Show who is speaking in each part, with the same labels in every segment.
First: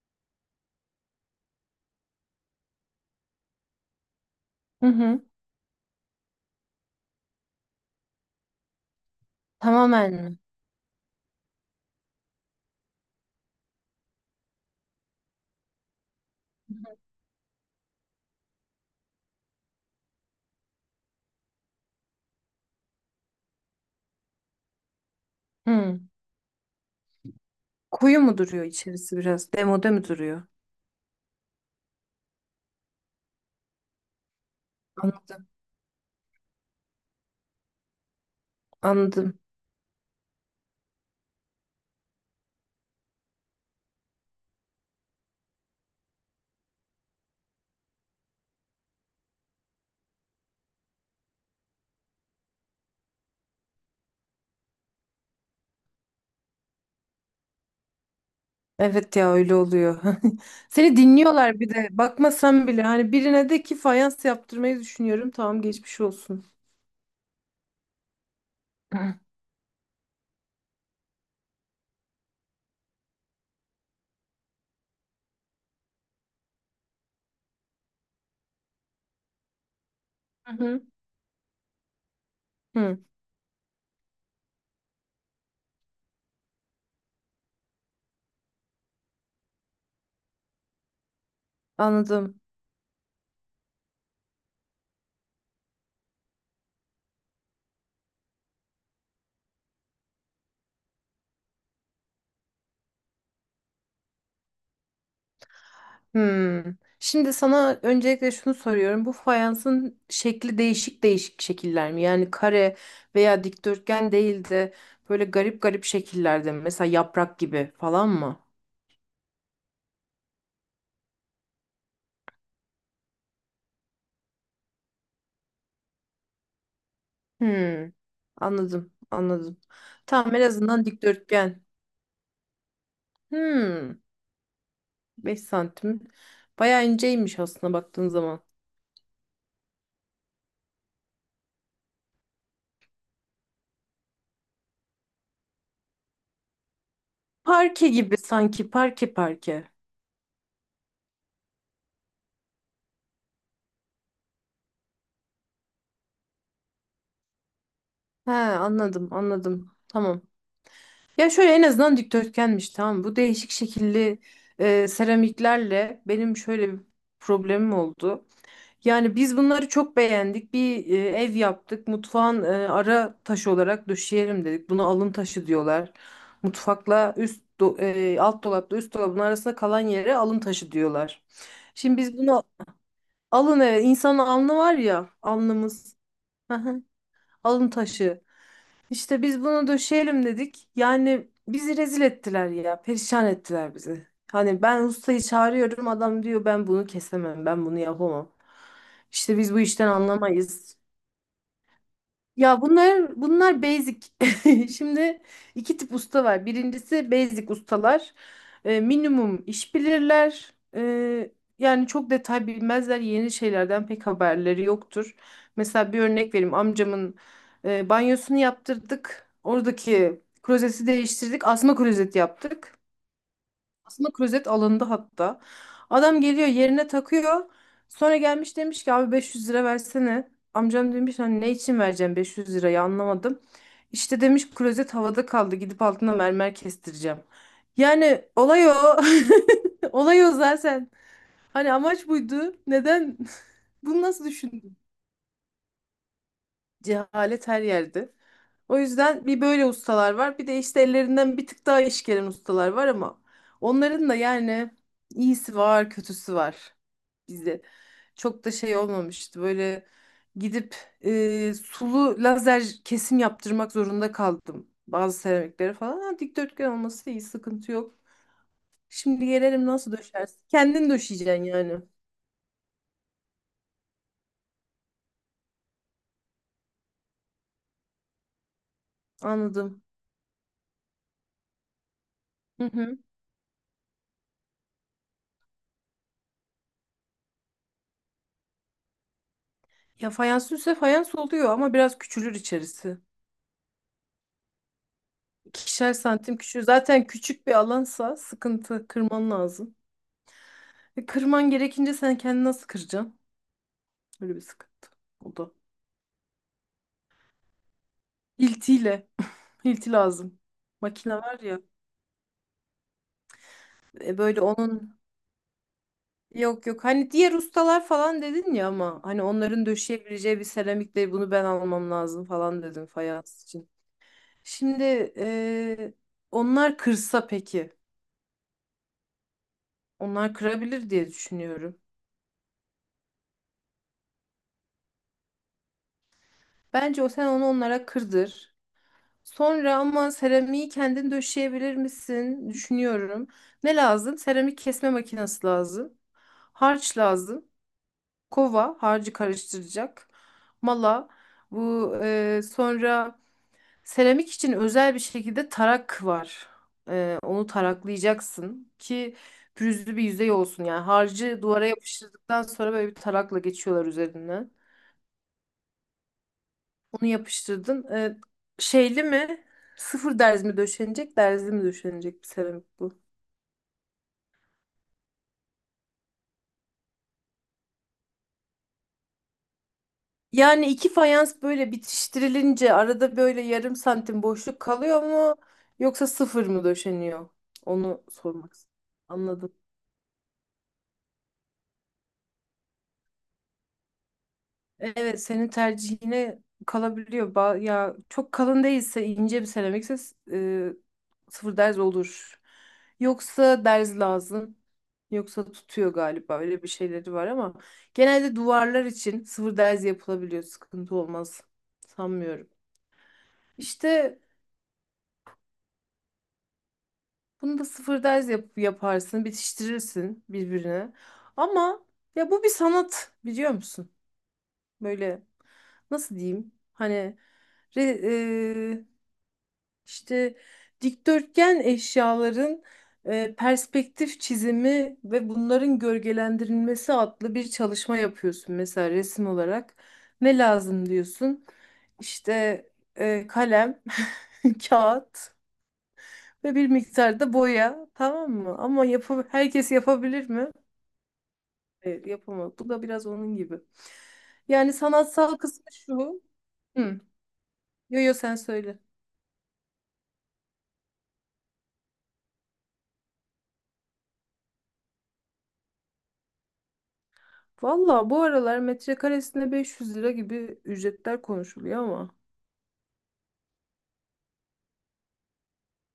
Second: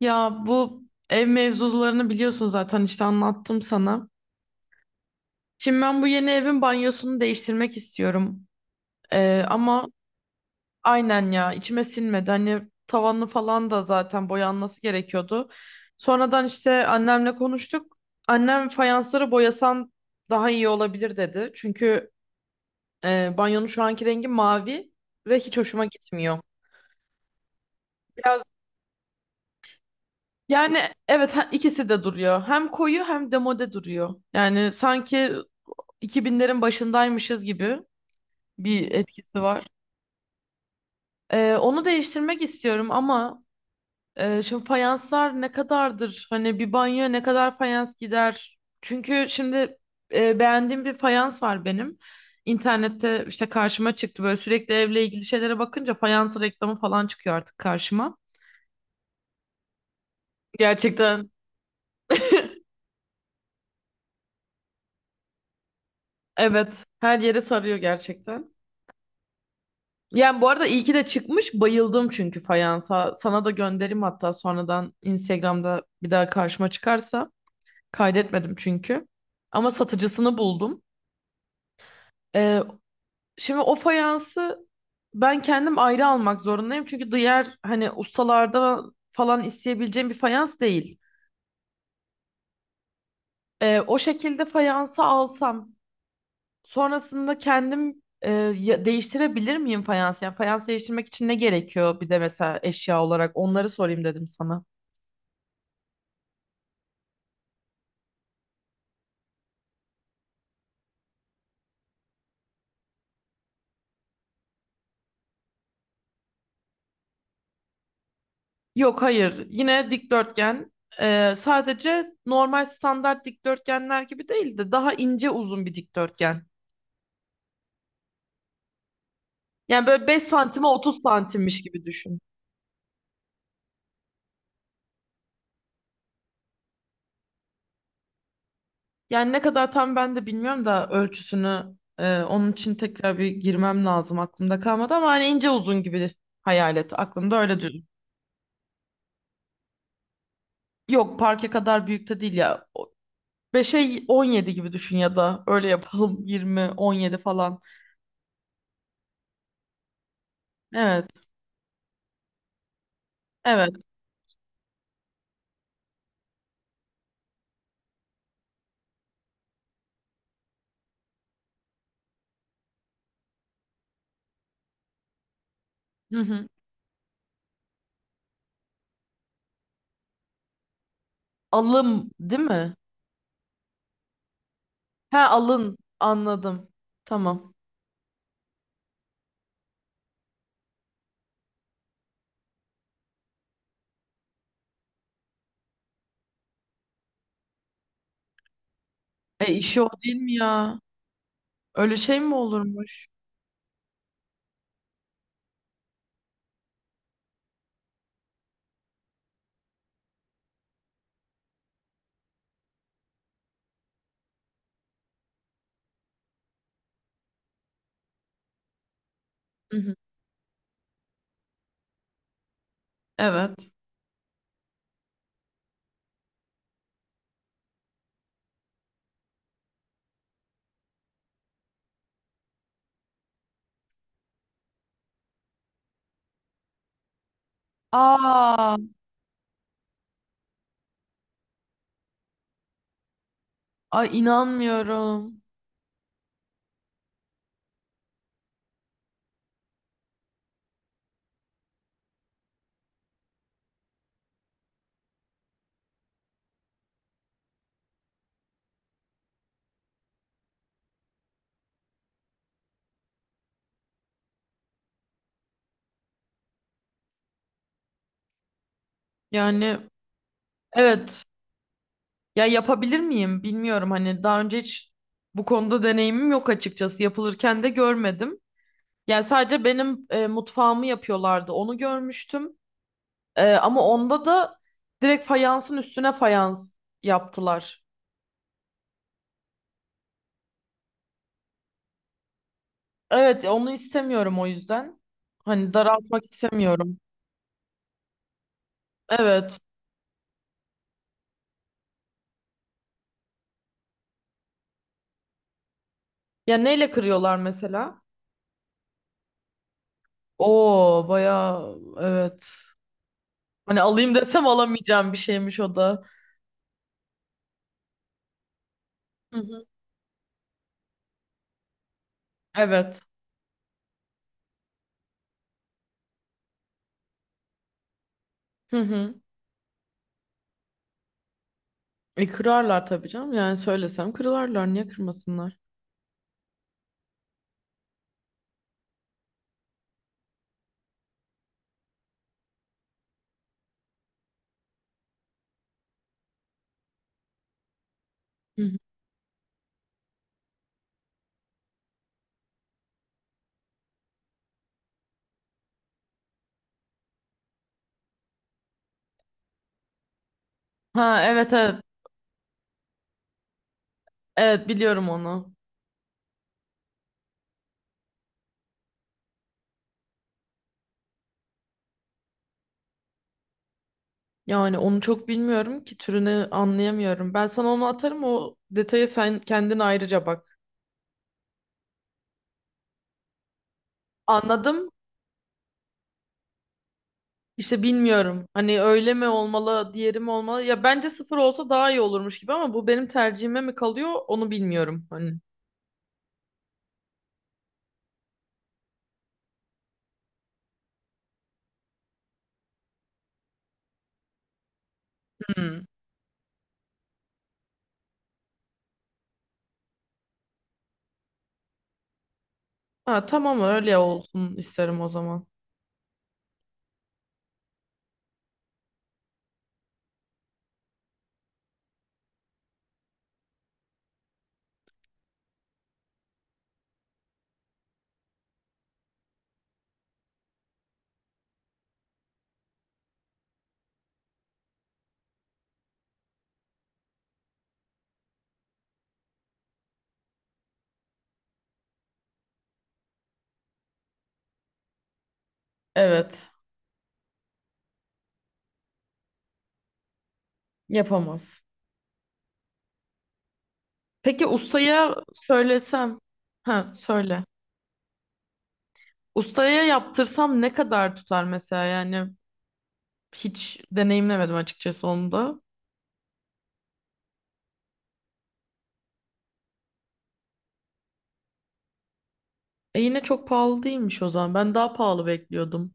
Speaker 1: Ya bu ev mevzularını biliyorsun zaten, işte anlattım sana.
Speaker 2: Hı hı.
Speaker 1: Şimdi ben bu yeni evin banyosunu değiştirmek istiyorum. Ama
Speaker 2: Tamamen mi?
Speaker 1: aynen ya, içime sinmedi. Hani tavanı falan da zaten boyanması gerekiyordu. Sonradan işte annemle konuştuk. Annem, fayansları boyasan daha iyi olabilir dedi. Çünkü banyonun şu anki rengi mavi ve hiç
Speaker 2: Hı
Speaker 1: hoşuma
Speaker 2: hı.
Speaker 1: gitmiyor.
Speaker 2: Koyu mu
Speaker 1: Biraz,
Speaker 2: duruyor içerisi biraz? Demode mi duruyor?
Speaker 1: yani evet, ikisi de duruyor. Hem koyu hem demode duruyor. Yani sanki
Speaker 2: Anladım.
Speaker 1: 2000'lerin başındaymışız gibi bir
Speaker 2: Anladım.
Speaker 1: etkisi var. Onu değiştirmek istiyorum, ama şimdi fayanslar ne kadardır? Hani bir banyoya ne kadar fayans gider? Çünkü şimdi beğendiğim bir fayans var benim. İnternette işte karşıma çıktı, böyle sürekli evle ilgili şeylere bakınca fayans reklamı falan çıkıyor artık karşıma.
Speaker 2: Evet ya öyle oluyor. Seni
Speaker 1: Gerçekten,
Speaker 2: dinliyorlar bir de. Bakmasan bile hani birine de ki fayans yaptırmayı düşünüyorum. Tamam, geçmiş olsun.
Speaker 1: evet, her yere sarıyor gerçekten.
Speaker 2: Hı
Speaker 1: Yani bu arada iyi ki de çıkmış. Bayıldım çünkü fayansa. Sana da gönderim hatta sonradan Instagram'da bir daha karşıma çıkarsa. Kaydetmedim çünkü. Ama satıcısını
Speaker 2: hı.
Speaker 1: buldum. Ee,
Speaker 2: Hı.
Speaker 1: şimdi o fayansı ben kendim ayrı almak zorundayım. Çünkü diğer, hani, ustalarda falan isteyebileceğim bir fayans değil.
Speaker 2: Anladım.
Speaker 1: O şekilde fayansı alsam, sonrasında kendim, değiştirebilir miyim fayansı? Yani fayans değiştirmek için ne gerekiyor, bir de mesela eşya olarak onları sorayım dedim sana.
Speaker 2: Hı. Şimdi sana öncelikle şunu soruyorum. Bu fayansın şekli değişik değişik şekiller mi? Yani kare veya dikdörtgen değil de böyle garip garip şekillerde mi? Mesela yaprak gibi falan mı?
Speaker 1: Yok, hayır, yine dikdörtgen. Sadece normal standart dikdörtgenler gibi değil de daha ince uzun bir dikdörtgen.
Speaker 2: Hmm, anladım, anladım.
Speaker 1: Yani böyle 5
Speaker 2: Tamam, en
Speaker 1: santime
Speaker 2: azından
Speaker 1: 30 santimmiş
Speaker 2: dikdörtgen.
Speaker 1: gibi düşün.
Speaker 2: Hmm, 5 santim. Bayağı inceymiş aslında baktığın zaman.
Speaker 1: Yani ne kadar tam ben de bilmiyorum da ölçüsünü, onun için tekrar bir girmem lazım, aklımda kalmadı. Ama hani ince uzun gibi hayal et, aklımda öyle düşün.
Speaker 2: Parke gibi sanki, parke parke.
Speaker 1: Yok, parke kadar büyük de değil ya. 5'e 17 gibi düşün, ya da öyle yapalım, 20 17 falan.
Speaker 2: He, anladım, anladım. Tamam.
Speaker 1: Evet,
Speaker 2: Ya şöyle, en azından dikdörtgenmiş, tamam. Bu değişik
Speaker 1: evet.
Speaker 2: şekilli seramiklerle benim şöyle bir problemim oldu. Yani biz bunları çok beğendik. Bir ev yaptık. Mutfağın ara taşı olarak döşeyelim dedik. Buna alın taşı diyorlar.
Speaker 1: Hı hı.
Speaker 2: Mutfakla alt dolapla üst dolabın arasında kalan yere alın taşı diyorlar. Şimdi
Speaker 1: Alım
Speaker 2: biz
Speaker 1: değil
Speaker 2: bunu
Speaker 1: mi?
Speaker 2: alın, evet, insanın alnı var ya,
Speaker 1: He, alın,
Speaker 2: alnımız.
Speaker 1: anladım. Tamam.
Speaker 2: Alın taşı. İşte biz bunu döşeyelim dedik. Yani bizi rezil ettiler ya. Perişan ettiler bizi. Hani ben ustayı çağırıyorum, adam diyor ben bunu kesemem, ben bunu yapamam. İşte
Speaker 1: E,
Speaker 2: biz bu
Speaker 1: işi
Speaker 2: işten
Speaker 1: o değil mi
Speaker 2: anlamayız.
Speaker 1: ya? Öyle şey mi
Speaker 2: Ya
Speaker 1: olurmuş?
Speaker 2: bunlar basic. Şimdi iki tip usta var. Birincisi basic ustalar. Minimum iş bilirler. Yani çok detay bilmezler. Yeni şeylerden pek haberleri yoktur. Mesela bir örnek vereyim. Amcamın banyosunu yaptırdık.
Speaker 1: Hı hı.
Speaker 2: Oradaki klozeti değiştirdik. Asma klozet yaptık.
Speaker 1: Evet.
Speaker 2: Aslında klozet alındı hatta. Adam geliyor yerine takıyor. Sonra gelmiş, demiş ki abi 500 lira versene. Amcam demiş hani ne için vereceğim 500 lirayı anlamadım. İşte demiş klozet havada kaldı, gidip altına mermer kestireceğim. Yani olay o.
Speaker 1: Aa,
Speaker 2: Olay o zaten. Hani amaç buydu. Neden? Bunu
Speaker 1: ay,
Speaker 2: nasıl düşündün?
Speaker 1: inanmıyorum.
Speaker 2: Cehalet her yerde. O yüzden bir böyle ustalar var. Bir de işte ellerinden bir tık daha iş gelen ustalar var ama onların da yani iyisi var, kötüsü var bizde. Çok da şey olmamıştı. Böyle gidip sulu lazer kesim yaptırmak zorunda kaldım. Bazı seramiklere falan. Ha, dikdörtgen olması iyi, sıkıntı yok. Şimdi gelelim,
Speaker 1: Yani
Speaker 2: nasıl döşersin? Kendin
Speaker 1: evet.
Speaker 2: döşeyeceksin yani.
Speaker 1: Ya, yapabilir miyim bilmiyorum. Hani daha önce hiç bu konuda deneyimim yok açıkçası. Yapılırken de görmedim. Yani sadece
Speaker 2: Anladım.
Speaker 1: benim mutfağımı yapıyorlardı. Onu görmüştüm.
Speaker 2: Hı hı.
Speaker 1: Ama onda da direkt fayansın üstüne fayans yaptılar.
Speaker 2: Ya fayans ise fayans oluyor ama biraz küçülür içerisi.
Speaker 1: Evet, onu istemiyorum o yüzden. Hani
Speaker 2: İkişer
Speaker 1: daraltmak
Speaker 2: santim küçüğü.
Speaker 1: istemiyorum.
Speaker 2: Zaten küçük bir alansa sıkıntı, kırman
Speaker 1: Evet.
Speaker 2: lazım. Kırman gerekince sen kendini nasıl kıracaksın? Öyle bir sıkıntı. O da.
Speaker 1: Ya neyle kırıyorlar mesela?
Speaker 2: Hiltiyle. Hilti lazım.
Speaker 1: Oo,
Speaker 2: Makine var ya.
Speaker 1: bayağı, evet. Hani alayım
Speaker 2: Böyle
Speaker 1: desem
Speaker 2: onun,
Speaker 1: alamayacağım bir şeymiş o da.
Speaker 2: yok yok. Hani diğer ustalar falan dedin ya ama hani
Speaker 1: Hı hı.
Speaker 2: onların döşeyebileceği bir seramikle bunu ben almam lazım falan dedim
Speaker 1: Evet.
Speaker 2: fayans için. Şimdi onlar kırsa peki.
Speaker 1: Hı hı.
Speaker 2: Onlar kırabilir diye düşünüyorum.
Speaker 1: E, kırarlar tabii canım. Yani söylesem kırarlar. Niye kırmasınlar?
Speaker 2: Bence o, sen onu onlara kırdır. Sonra ama seramiği kendin döşeyebilir misin? Düşünüyorum. Ne lazım? Seramik kesme makinesi lazım. Harç lazım.
Speaker 1: Hı
Speaker 2: Kova,
Speaker 1: hı.
Speaker 2: harcı karıştıracak. Mala. Bu sonra, seramik için özel bir şekilde tarak var. Onu taraklayacaksın ki pürüzlü bir yüzey olsun. Yani
Speaker 1: Ha,
Speaker 2: harcı
Speaker 1: evet,
Speaker 2: duvara
Speaker 1: evet.
Speaker 2: yapıştırdıktan sonra böyle bir tarakla geçiyorlar üzerine.
Speaker 1: Evet, biliyorum onu.
Speaker 2: Onu yapıştırdın. Şeyli mi? Sıfır derz mi döşenecek, derzli mi döşenecek bir seramik bu?
Speaker 1: Yani onu çok bilmiyorum ki türünü anlayamıyorum. Ben sana onu atarım o detaya, sen kendin ayrıca bak.
Speaker 2: Yani iki fayans böyle bitiştirilince arada böyle yarım santim boşluk
Speaker 1: Anladım.
Speaker 2: kalıyor mu? Yoksa sıfır mı döşeniyor?
Speaker 1: İşte
Speaker 2: Onu
Speaker 1: bilmiyorum.
Speaker 2: sormak istedim.
Speaker 1: Hani öyle mi
Speaker 2: Anladım.
Speaker 1: olmalı, diğeri mi olmalı? Ya bence sıfır olsa daha iyi olurmuş gibi, ama bu benim tercihime mi kalıyor onu bilmiyorum.
Speaker 2: Evet,
Speaker 1: Hani.
Speaker 2: senin tercihine kalabiliyor. Ya çok kalın değilse, ince bir seramikse e, sıfır derz olur. Yoksa derz lazım. Yoksa
Speaker 1: Hmm.
Speaker 2: tutuyor galiba, öyle bir şeyleri var ama genelde duvarlar için sıfır derz yapılabiliyor. Sıkıntı olmaz. Sanmıyorum.
Speaker 1: Ha, tamam, öyle
Speaker 2: İşte
Speaker 1: olsun isterim o zaman.
Speaker 2: bunu da sıfır derz yaparsın, bitiştirirsin birbirine. Ama ya bu bir sanat, biliyor musun? Böyle nasıl diyeyim? Hani Re, e, İşte dikdörtgen eşyaların perspektif çizimi ve bunların gölgelendirilmesi adlı bir çalışma yapıyorsun mesela, resim olarak. Ne lazım diyorsun? İşte kalem, kağıt
Speaker 1: Evet.
Speaker 2: ve bir miktar da boya, tamam mı? Ama yapı, herkes yapabilir mi?
Speaker 1: Yapamaz.
Speaker 2: Evet, yapamaz. Bu da biraz onun gibi.
Speaker 1: Peki,
Speaker 2: Yani
Speaker 1: ustaya
Speaker 2: sanatsal kısmı
Speaker 1: söylesem.
Speaker 2: şu.
Speaker 1: Ha,
Speaker 2: Hı.
Speaker 1: söyle.
Speaker 2: Yo yo, sen söyle.
Speaker 1: Ustaya yaptırsam ne kadar tutar mesela, yani hiç deneyimlemedim açıkçası onu da.
Speaker 2: Valla bu aralar metrekaresine 500 lira gibi ücretler konuşuluyor ama.
Speaker 1: E, yine çok pahalı değilmiş o zaman. Ben daha pahalı bekliyordum.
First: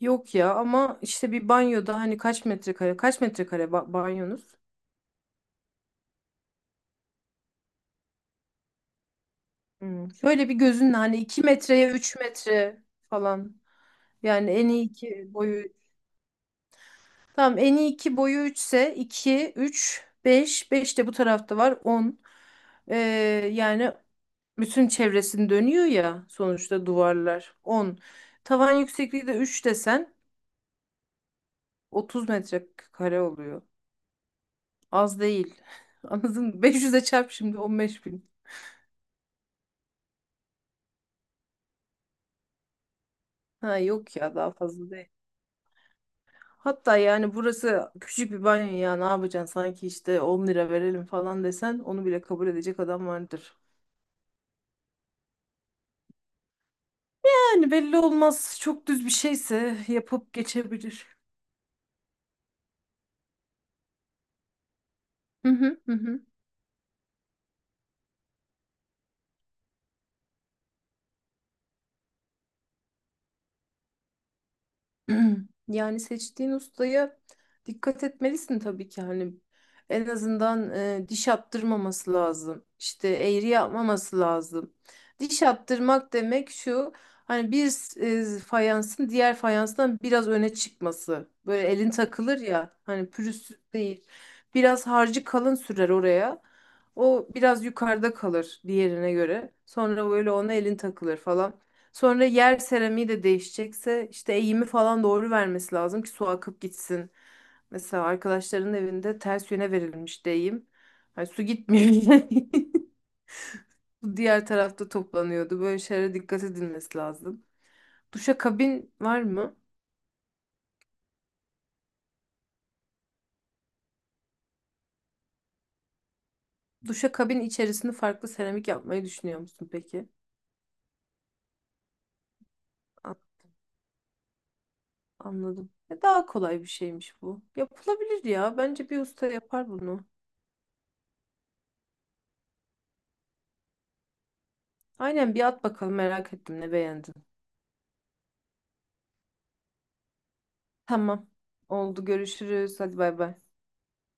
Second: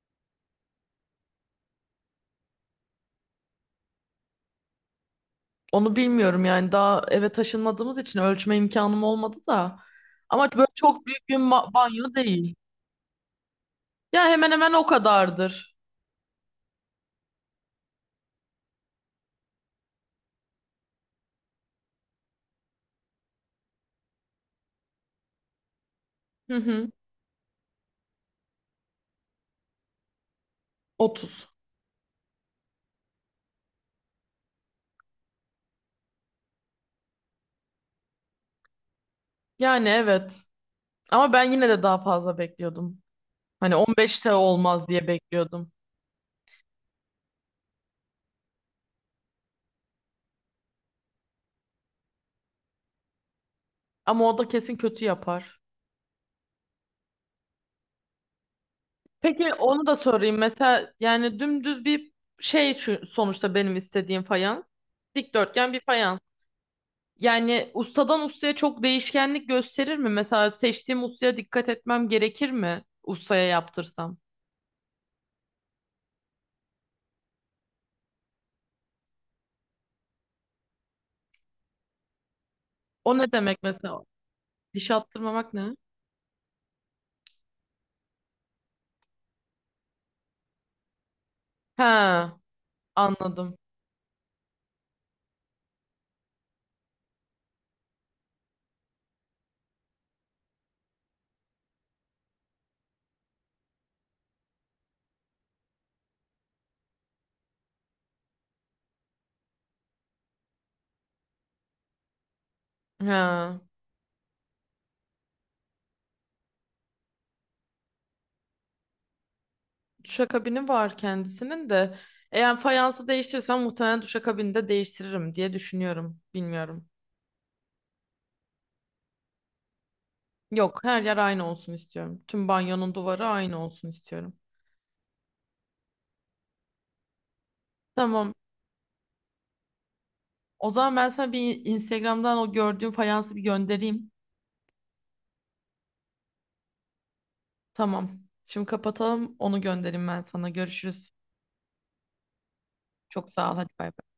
Speaker 2: Yok ya, ama işte bir banyoda hani kaç metrekare, kaç metrekare banyonuz?
Speaker 1: Onu bilmiyorum, yani daha eve taşınmadığımız için ölçme imkanım olmadı da.
Speaker 2: Hmm, şöyle
Speaker 1: Ama
Speaker 2: bir
Speaker 1: böyle
Speaker 2: gözünle
Speaker 1: çok
Speaker 2: hani
Speaker 1: büyük bir
Speaker 2: 2 metreye
Speaker 1: banyo
Speaker 2: 3
Speaker 1: değil.
Speaker 2: metre falan.
Speaker 1: Ya, hemen
Speaker 2: Yani en
Speaker 1: hemen
Speaker 2: iyi
Speaker 1: o
Speaker 2: 2 boyu.
Speaker 1: kadardır.
Speaker 2: Tamam, en iyi 2 boyu üçse, 2 3 5 5 de bu tarafta var on. Ee, yani bütün çevresini dönüyor ya
Speaker 1: Hı
Speaker 2: sonuçta,
Speaker 1: hı.
Speaker 2: duvarlar on. Tavan yüksekliği de 3 desen,
Speaker 1: 30.
Speaker 2: 30 metrekare oluyor. Az değil. Anladın mı? 500'e çarp şimdi, 15 bin.
Speaker 1: Yani evet. Ama ben yine de daha fazla bekliyordum. Hani
Speaker 2: Ha yok
Speaker 1: 15'te
Speaker 2: ya, daha
Speaker 1: olmaz
Speaker 2: fazla
Speaker 1: diye
Speaker 2: değil.
Speaker 1: bekliyordum.
Speaker 2: Hatta yani burası küçük bir banyo ya, ne yapacaksın, sanki işte 10 lira verelim falan desen onu bile kabul edecek adam vardır.
Speaker 1: Ama o da kesin kötü yapar.
Speaker 2: Yani belli olmaz, çok düz bir
Speaker 1: Peki,
Speaker 2: şeyse
Speaker 1: onu da
Speaker 2: yapıp
Speaker 1: sorayım. Mesela,
Speaker 2: geçebilir.
Speaker 1: yani dümdüz bir şey, sonuçta benim istediğim fayans.
Speaker 2: Hı
Speaker 1: Dikdörtgen
Speaker 2: hı
Speaker 1: bir
Speaker 2: hı
Speaker 1: fayans.
Speaker 2: hı.
Speaker 1: Yani ustadan ustaya çok değişkenlik gösterir mi? Mesela seçtiğim ustaya dikkat etmem gerekir mi? Ustaya yaptırsam.
Speaker 2: Yani seçtiğin ustaya dikkat etmelisin tabii ki, hani en azından diş attırmaması lazım. İşte
Speaker 1: O ne
Speaker 2: eğri
Speaker 1: demek mesela?
Speaker 2: yapmaması lazım.
Speaker 1: Diş
Speaker 2: Diş
Speaker 1: attırmamak ne?
Speaker 2: attırmak demek şu, hani bir fayansın diğer fayanstan biraz öne çıkması. Böyle elin
Speaker 1: Ha,
Speaker 2: takılır ya, hani
Speaker 1: anladım.
Speaker 2: pürüzsüz değil. Biraz harcı kalın sürer oraya. O biraz yukarıda kalır diğerine göre. Sonra böyle ona elin takılır falan. Sonra yer seramiği de değişecekse işte eğimi falan doğru vermesi lazım ki su akıp gitsin. Mesela arkadaşların evinde ters yöne verilmiş de eğim. Hani su gitmiyor.
Speaker 1: He.
Speaker 2: Su diğer tarafta toplanıyordu. Böyle şeylere dikkat edilmesi lazım. Duşakabin var mı?
Speaker 1: Duşakabini var kendisinin de. Eğer fayansı değiştirsem muhtemelen duşakabini de değiştiririm diye düşünüyorum. Bilmiyorum.
Speaker 2: Duşakabin içerisinde farklı seramik yapmayı düşünüyor musun peki?
Speaker 1: Yok, her yer aynı olsun istiyorum. Tüm banyonun
Speaker 2: A-
Speaker 1: duvarı aynı olsun istiyorum.
Speaker 2: Anladım. Daha kolay bir şeymiş bu. Yapılabilir
Speaker 1: Tamam.
Speaker 2: ya. Bence bir usta yapar bunu.
Speaker 1: O zaman ben sana bir Instagram'dan o gördüğüm fayansı bir göndereyim.
Speaker 2: Aynen, bir at bakalım, merak ettim ne beğendin.
Speaker 1: Tamam. Şimdi kapatalım. Onu göndereyim ben sana. Görüşürüz.
Speaker 2: Tamam. Oldu. Görüşürüz. Hadi bay
Speaker 1: Çok
Speaker 2: bay.
Speaker 1: sağ ol. Hadi bay bay.